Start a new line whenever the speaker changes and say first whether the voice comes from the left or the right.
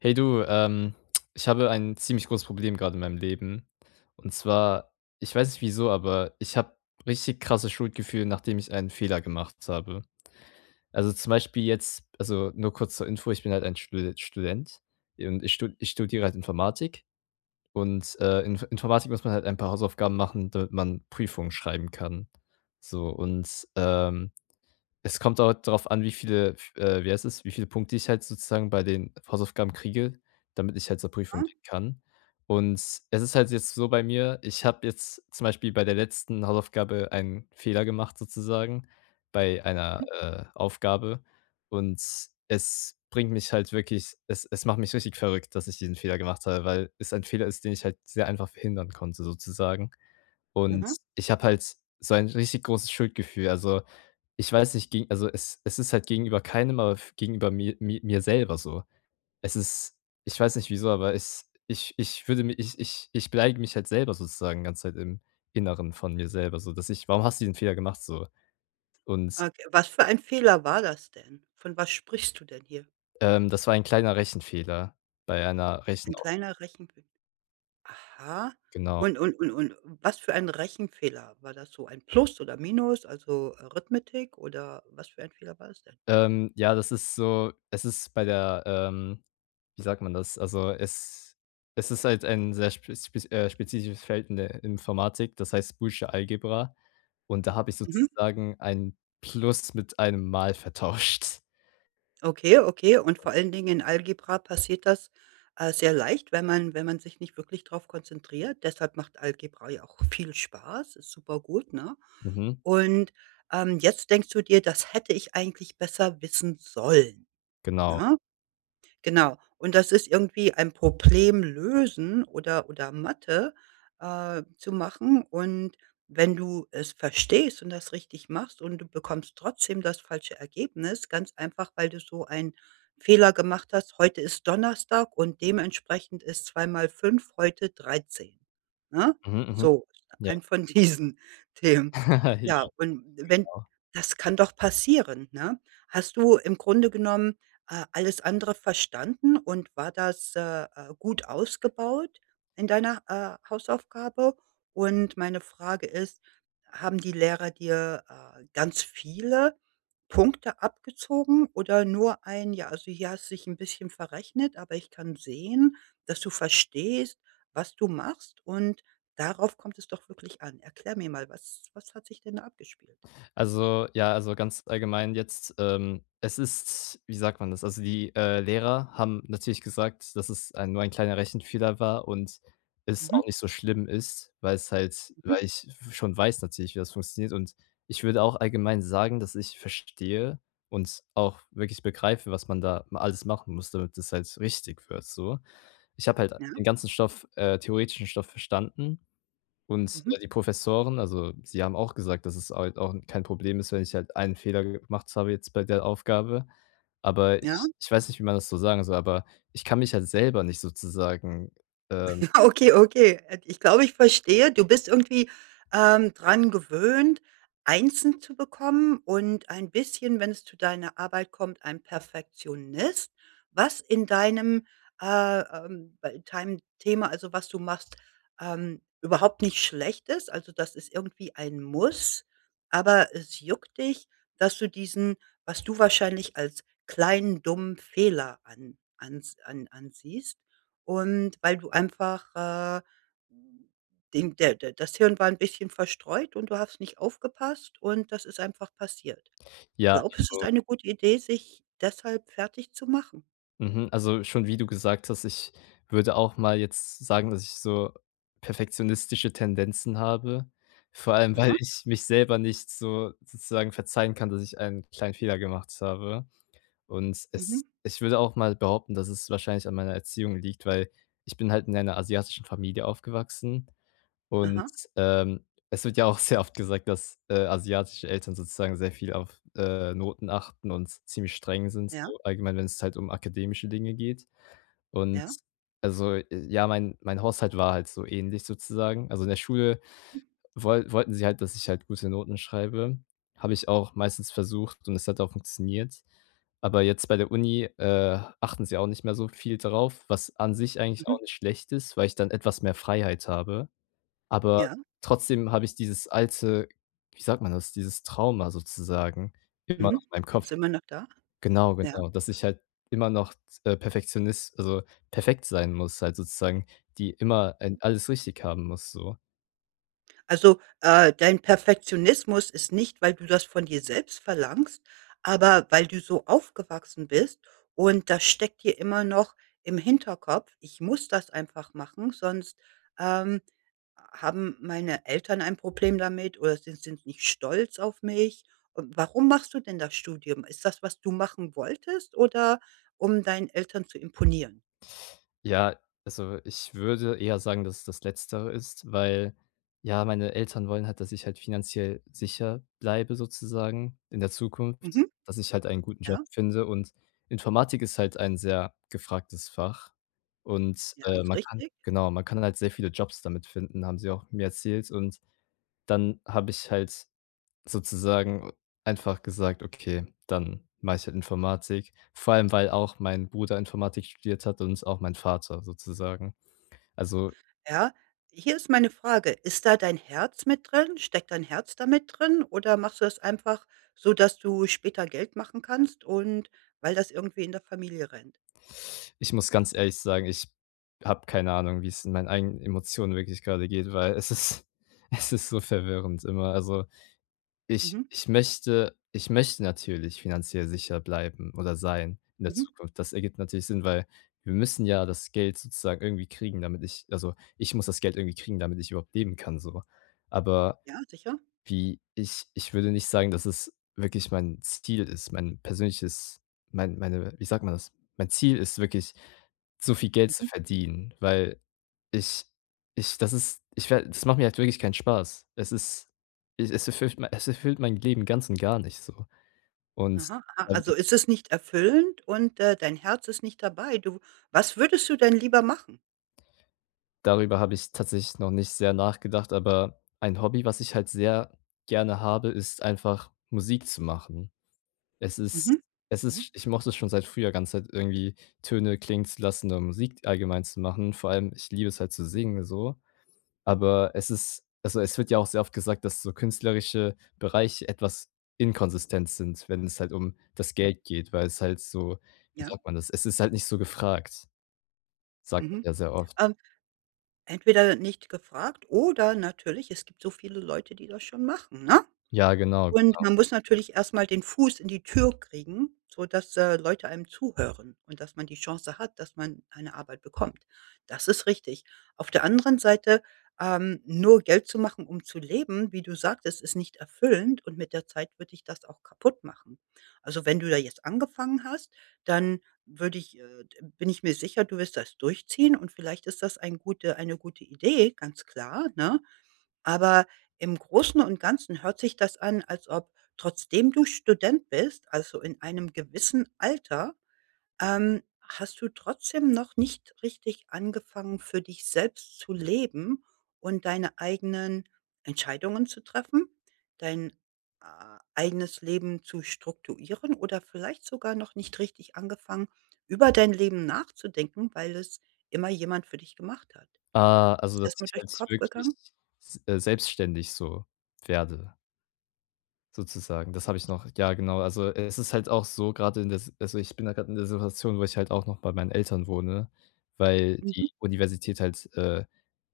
left: Hey du, ich habe ein ziemlich großes Problem gerade in meinem Leben. Und zwar, ich weiß nicht wieso, aber ich habe richtig krasse Schuldgefühle, nachdem ich einen Fehler gemacht habe. Also zum Beispiel jetzt, also nur kurz zur Info, ich bin halt ein Student und ich studiere halt Informatik. In Informatik muss man halt ein paar Hausaufgaben machen, damit man Prüfungen schreiben kann. So, es kommt auch darauf an, wie viele wie heißt es, wie viele Punkte ich halt sozusagen bei den Hausaufgaben kriege, damit ich halt zur Prüfung
right: Aha,
left: gehen kann. Und es ist halt jetzt so bei mir, ich habe jetzt zum Beispiel bei der letzten Hausaufgabe einen Fehler gemacht sozusagen bei einer,
right: mhm,
left: äh, Aufgabe, und es bringt mich halt wirklich, es macht mich richtig verrückt, dass ich diesen Fehler gemacht habe, weil es ein Fehler ist, den ich halt sehr einfach verhindern konnte sozusagen. Und
right: aha.
left: ich habe halt so ein richtig großes Schuldgefühl. Also, ich weiß nicht, gegen also es ist halt gegenüber keinem, aber f gegenüber mir selber so. Es ist, ich weiß nicht wieso, aber es ich ich würde mi ich ich ich beleidige mich halt selber sozusagen ganz Zeit im Inneren von mir selber, so dass ich: „Warum hast du den Fehler gemacht?“ So. Und,
right: Okay, was für ein Fehler war das denn? Von was sprichst du denn hier?
left: das war ein kleiner Rechenfehler bei einer
right: Ein
left: Rechenaufgabe,
right: kleiner Rechenfehler. Aha.
left: genau.
right: Und was für ein Rechenfehler? War das so ein Plus oder Minus, also Arithmetik oder was für ein Fehler war es denn?
left: Ja, das ist so, es ist bei der, wie sagt man das? Also, es ist halt ein sehr spezifisches Feld in der Informatik, das heißt Boolesche Algebra. Und da habe ich
right: Mhm.
left: sozusagen ein Plus mit einem Mal vertauscht.
right: Okay, okay. Und vor allen Dingen in Algebra passiert das, sehr leicht, wenn man sich nicht wirklich darauf konzentriert. Deshalb macht Algebra ja auch viel Spaß, ist super gut, ne?
left: Mhm,
right: Und, jetzt denkst du dir: „Das hätte ich eigentlich besser wissen sollen",
left: genau.
right: ne? Genau. Und das ist irgendwie ein Problem lösen oder Mathe, zu machen. Und wenn du es verstehst und das richtig machst und du bekommst trotzdem das falsche Ergebnis, ganz einfach, weil du so einen Fehler gemacht hast: „Heute ist Donnerstag und dementsprechend ist 2 mal 5 heute dreizehn." Ne?
left: Mhm, mhm.
right: So,
left: Ja.
right: ein von diesen Themen. Ja,
left: Ja.
right: und wenn das kann doch passieren, ne? Hast du im Grunde genommen alles andere verstanden und war das, gut ausgebaut in deiner, Hausaufgabe? Und meine Frage ist, haben die Lehrer dir, ganz viele Punkte abgezogen oder nur ein: „Ja, also hier hast du dich ein bisschen verrechnet, aber ich kann sehen, dass du verstehst, was du machst", und darauf kommt es doch wirklich an. Erklär mir mal, was hat sich denn da abgespielt?
left: Also, ja, also, ganz allgemein jetzt, es ist, wie sagt man das? Also, die, Lehrer haben natürlich gesagt, dass es ein nur ein kleiner Rechenfehler war und es
right: Mhm,
left: auch nicht so schlimm ist, weil es halt,
right: mhm,
left: weil ich schon weiß natürlich, wie das funktioniert, und ich würde auch allgemein sagen, dass ich verstehe und auch wirklich begreife, was man da ma alles machen muss, damit es halt richtig wird so. Ich habe halt
right: ja,
left: den ganzen Stoff theoretischen Stoff verstanden, und,
right: mhm,
left: die Professoren, also, sie haben auch gesagt, dass es halt auch kein Problem ist, wenn ich halt einen Fehler gemacht habe jetzt bei der Aufgabe. Aber
right: ja.
left: ich weiß nicht, wie man das so sagen soll, aber ich kann mich halt selber nicht sozusagen, ähm
right: Okay, okay. Ich glaube, ich verstehe. Du bist irgendwie, dran gewöhnt, Einsen zu bekommen und ein bisschen, wenn es zu deiner Arbeit kommt, ein Perfektionist, was bei deinem Thema, also was du machst, überhaupt nicht schlecht ist. Also, das ist irgendwie ein Muss, aber es juckt dich, dass du diesen, was du wahrscheinlich als kleinen, dummen Fehler an ans an ansiehst. Und weil du einfach, den der der das Hirn war ein bisschen verstreut und du hast nicht aufgepasst und das ist einfach passiert.
left: ja,
right: Glaubst du, es ist
left: also
right: eine gute Idee, sich deshalb fertig zu machen?
left: mhm, also, schon wie du gesagt hast, ich würde auch mal jetzt sagen, dass ich so perfektionistische Tendenzen habe, vor allem,
right: Aha,
left: weil ich mich selber nicht so sozusagen verzeihen kann, dass ich einen kleinen Fehler gemacht habe. Es
right: mhm,
left: ich würde auch mal behaupten, dass es wahrscheinlich an meiner Erziehung liegt, weil ich bin halt in einer asiatischen Familie aufgewachsen und,
right: aha,
left: ähm, es wird ja auch sehr oft gesagt, dass asiatische Eltern sozusagen sehr viel auf Noten achten und ziemlich streng sind,
right: ja,
left: so allgemein, wenn es halt um akademische Dinge geht. Und,
right: ja,
left: also, ja, mein mein Haushalt war halt so ähnlich sozusagen. Also, in der Schule wollten sie halt, dass ich halt gute Noten schreibe. Habe ich auch meistens versucht, und es hat auch funktioniert. Aber jetzt bei der Uni achten sie auch nicht mehr so viel darauf, was an sich eigentlich
right: mhm,
left: auch nicht schlecht ist, weil ich dann etwas mehr Freiheit habe. Aber
right: ja,
left: trotzdem habe ich dieses alte, wie sagt man das, dieses Trauma sozusagen immer noch
right: mhm.
left: in meinem Kopf.
right: Ist immer noch da?
left: Genau,
right: Ja.
left: genau, dass ich halt immer noch, Perfektionist, also perfekt sein muss halt sozusagen, die immer ein alles richtig haben muss so.
right: Also, dein Perfektionismus ist nicht, weil du das von dir selbst verlangst, aber weil du so aufgewachsen bist und das steckt dir immer noch im Hinterkopf: „Ich muss das einfach machen, sonst, ähm, haben meine Eltern ein Problem damit oder sind nicht stolz auf mich." Und warum machst du denn das Studium? Ist das, was du machen wolltest oder um deinen Eltern zu imponieren?
left: Ja, also ich würde eher sagen, dass es das Letztere ist, weil, ja, meine Eltern wollen halt, dass ich halt finanziell sicher bleibe sozusagen in der Zukunft,
right: Mhm,
left: dass ich halt einen guten Job
right: ja,
left: finde, und Informatik ist halt ein sehr gefragtes Fach, und,
right: ja, ist
left: man kann,
right: richtig.
left: genau, man kann halt sehr viele Jobs damit finden, haben sie auch mir erzählt, und dann habe ich halt sozusagen einfach gesagt: „Okay, dann mache ich halt Informatik.“ Vor allem, weil auch mein Bruder Informatik studiert hat und auch mein Vater sozusagen. Also,
right: Ja, hier ist meine Frage: Ist da dein Herz mit drin? Steckt dein Herz da mit drin oder machst du das einfach, so dass du später Geld machen kannst und weil das irgendwie in der Familie rennt?
left: ich muss ganz ehrlich sagen, ich habe keine Ahnung, wie es in meinen eigenen Emotionen wirklich gerade geht, weil es ist es ist so verwirrend immer. Also
right: Mhm,
left: ich möchte natürlich finanziell sicher bleiben oder sein in der
right: mhm.
left: Zukunft. Das ergibt natürlich Sinn, weil wir müssen ja das Geld sozusagen irgendwie kriegen, damit ich, also, ich muss das Geld irgendwie kriegen, damit ich überhaupt leben kann so. Aber
right: Ja, sicher.
left: wie ich ich würde nicht sagen, dass es wirklich mein Ziel ist, mein persönliches, mein meine wie sagt man das? Mein Ziel ist wirklich, so viel Geld zu
right: Mhm.
left: verdienen, weil ich ich das ist ich werde das macht mir halt wirklich keinen Spaß. Es ist, es erfüllt mei es erfüllt mein Leben ganz und gar nicht so. Und
right: Aha, aha. Also, ist es nicht erfüllend und, dein Herz ist nicht dabei. Du Was würdest du denn lieber machen?
left: darüber habe ich tatsächlich noch nicht sehr nachgedacht, aber ein Hobby, was ich halt sehr gerne habe, ist einfach Musik zu machen. Es ist
right: Mhm,
left: es
right: mhm,
left: ist ich mochte es schon seit früher ganz halt irgendwie Töne klingen zu lassen oder Musik allgemein zu machen. Vor allem, ich liebe es halt zu singen so. Aber es ist, also, es wird ja auch sehr oft gesagt, dass so künstlerische Bereiche etwas inkonsistent sind, wenn es halt um das
right: mhm.
left: Geld geht, weil es halt so, wie
right: Ja,
left: sagt man das? Es ist halt nicht so gefragt, sagt man
right: mhm.
left: ja sehr oft.
right: Ähm, Entweder nicht gefragt oder natürlich, es gibt so viele Leute, die das schon machen, ne?
left: Ja, genau.
right: Und man muss natürlich erst mal den Fuß in die Tür kriegen, sodass, Leute einem zuhören und dass man die Chance hat, dass man eine Arbeit bekommt. Das ist richtig. Auf der anderen Seite, nur Geld zu machen, um zu leben, wie du sagtest, ist nicht erfüllend und mit der Zeit würde dich das auch kaputt machen. Also, wenn du da jetzt angefangen hast, dann würde ich d bin ich mir sicher, du wirst das durchziehen und vielleicht ist das eine gute Idee, ganz klar, ne? Aber im Großen und Ganzen hört sich das an, als ob trotzdem du Student bist, also in einem gewissen Alter, hast du trotzdem noch nicht richtig angefangen, für dich selbst zu leben und deine eigenen Entscheidungen zu treffen, dein, äh, eigenes Leben zu strukturieren oder vielleicht sogar noch nicht richtig angefangen, über dein Leben nachzudenken, weil es immer jemand für dich gemacht hat.
left: Ah,
right: Ist
left: also,
right: dir
left: dass
right: das mal
left: ich
right: durch den
left: halt
right: Kopf
left: wirklich
right: gegangen?
left: s selbstständig so werde. Sozusagen, das habe ich noch, ja, genau. Also, es ist halt auch so gerade in der Si also, ich bin da grade in der Situation, wo ich halt auch noch bei meinen Eltern wohne, weil die
right: Mhm.
left: Universität halt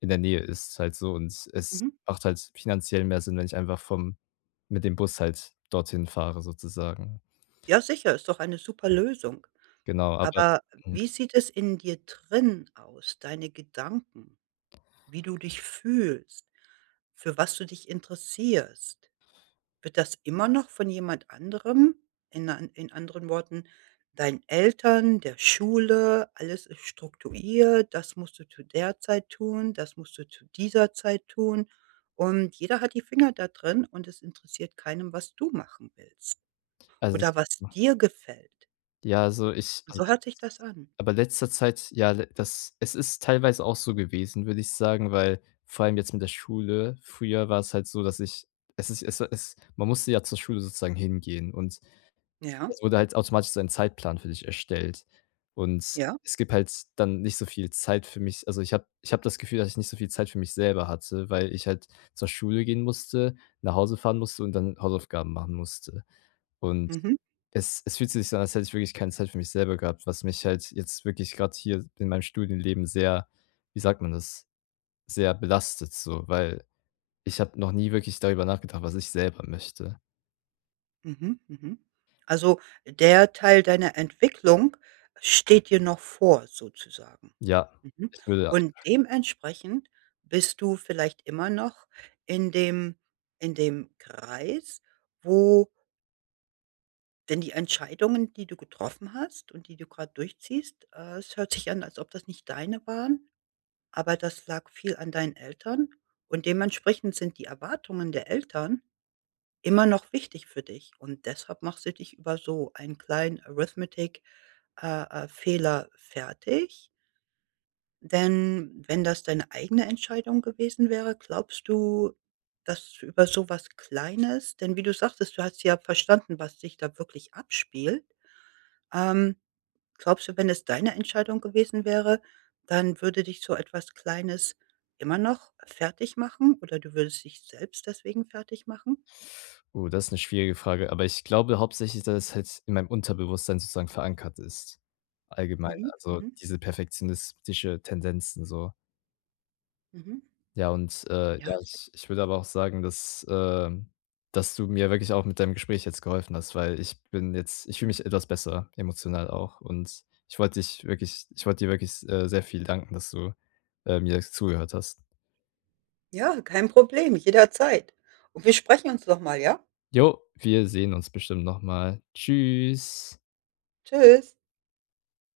left: in der Nähe ist halt so, und es
right: Mhm.
left: macht halt finanziell mehr Sinn, wenn ich einfach vom mit dem Bus halt dorthin fahre sozusagen.
right: Ja, sicher, ist doch eine super Lösung.
left: Genau, aber
right: Aber
left: mhm,
right: wie sieht es in dir drin aus, deine Gedanken, wie du dich fühlst, für was du dich interessierst? Wird das immer noch von jemand anderem, in anderen Worten, deinen Eltern, der Schule, alles ist strukturiert, das musst du zu der Zeit tun, das musst du zu dieser Zeit tun und jeder hat die Finger da drin und es interessiert keinem, was du machen willst
left: also,
right: oder was dir gefällt.
left: ja, also, ich
right: So
left: also.
right: hört sich das an.
left: Aber letzter Zeit, ja, le das es ist teilweise auch so gewesen, würde ich sagen, weil vor allem jetzt mit der Schule, früher war es halt so, dass ich es ist es es man musste ja zur Schule sozusagen hingehen, und
right: Ja,
left: es wurde halt automatisch so ein Zeitplan für dich erstellt. Und
right: ja.
left: es gibt halt dann nicht so viel Zeit für mich. Also, ich habe das Gefühl, dass ich nicht so viel Zeit für mich selber hatte, weil ich halt zur Schule gehen musste, nach Hause fahren musste und dann Hausaufgaben machen musste. Und
right: Mhm,
left: es fühlt sich so an, als hätte ich wirklich keine Zeit für mich selber gehabt, was mich halt jetzt wirklich gerade hier in meinem Studienleben sehr, wie sagt man das? Sehr belastet so, weil ich habe noch nie wirklich darüber nachgedacht, was ich selber möchte.
right: mhm, mhm. Also, der Teil deiner Entwicklung steht dir noch vor sozusagen.
left: Ja,
right: Mhm.
left: ich würde
right: Und dementsprechend bist du vielleicht immer noch in dem in dem Kreis, wo denn die Entscheidungen, die du getroffen hast und die du gerade durchziehst es hört sich an, als ob das nicht deine waren, aber das lag viel an deinen Eltern und dementsprechend sind die Erwartungen der Eltern immer noch wichtig für dich und deshalb machst du dich über so einen kleinen Arithmetic Fehler fertig. Denn wenn das deine eigene Entscheidung gewesen wäre, glaubst du, dass du über so was Kleines denn wie du sagtest, du hast ja verstanden, was sich da wirklich abspielt. Ähm, Glaubst du, wenn es deine Entscheidung gewesen wäre, dann würde dich so etwas Kleines immer noch fertig machen oder du würdest dich selbst deswegen fertig machen?
left: Oh, das ist eine schwierige Frage, aber ich glaube hauptsächlich, dass es halt in meinem Unterbewusstsein sozusagen verankert ist. Allgemein,
right: Mhm,
left: also
right: mhm,
left: diese perfektionistische Tendenzen so.
right: mhm.
left: Ja, und,
right: Ja,
left: ja,
right: si
left: ich würde aber auch sagen, dass, dass du mir wirklich auch mit deinem Gespräch jetzt geholfen hast, weil ich bin jetzt ich fühle mich etwas besser, emotional auch. Und ich wollte dir wirklich, sehr viel danken, dass du, mir zugehört hast.
right: ja, kein Problem, jederzeit. Und wir sprechen uns noch mal, ja?
left: Jo, wir sehen uns bestimmt noch mal. Tschüss.
right: Tschüss.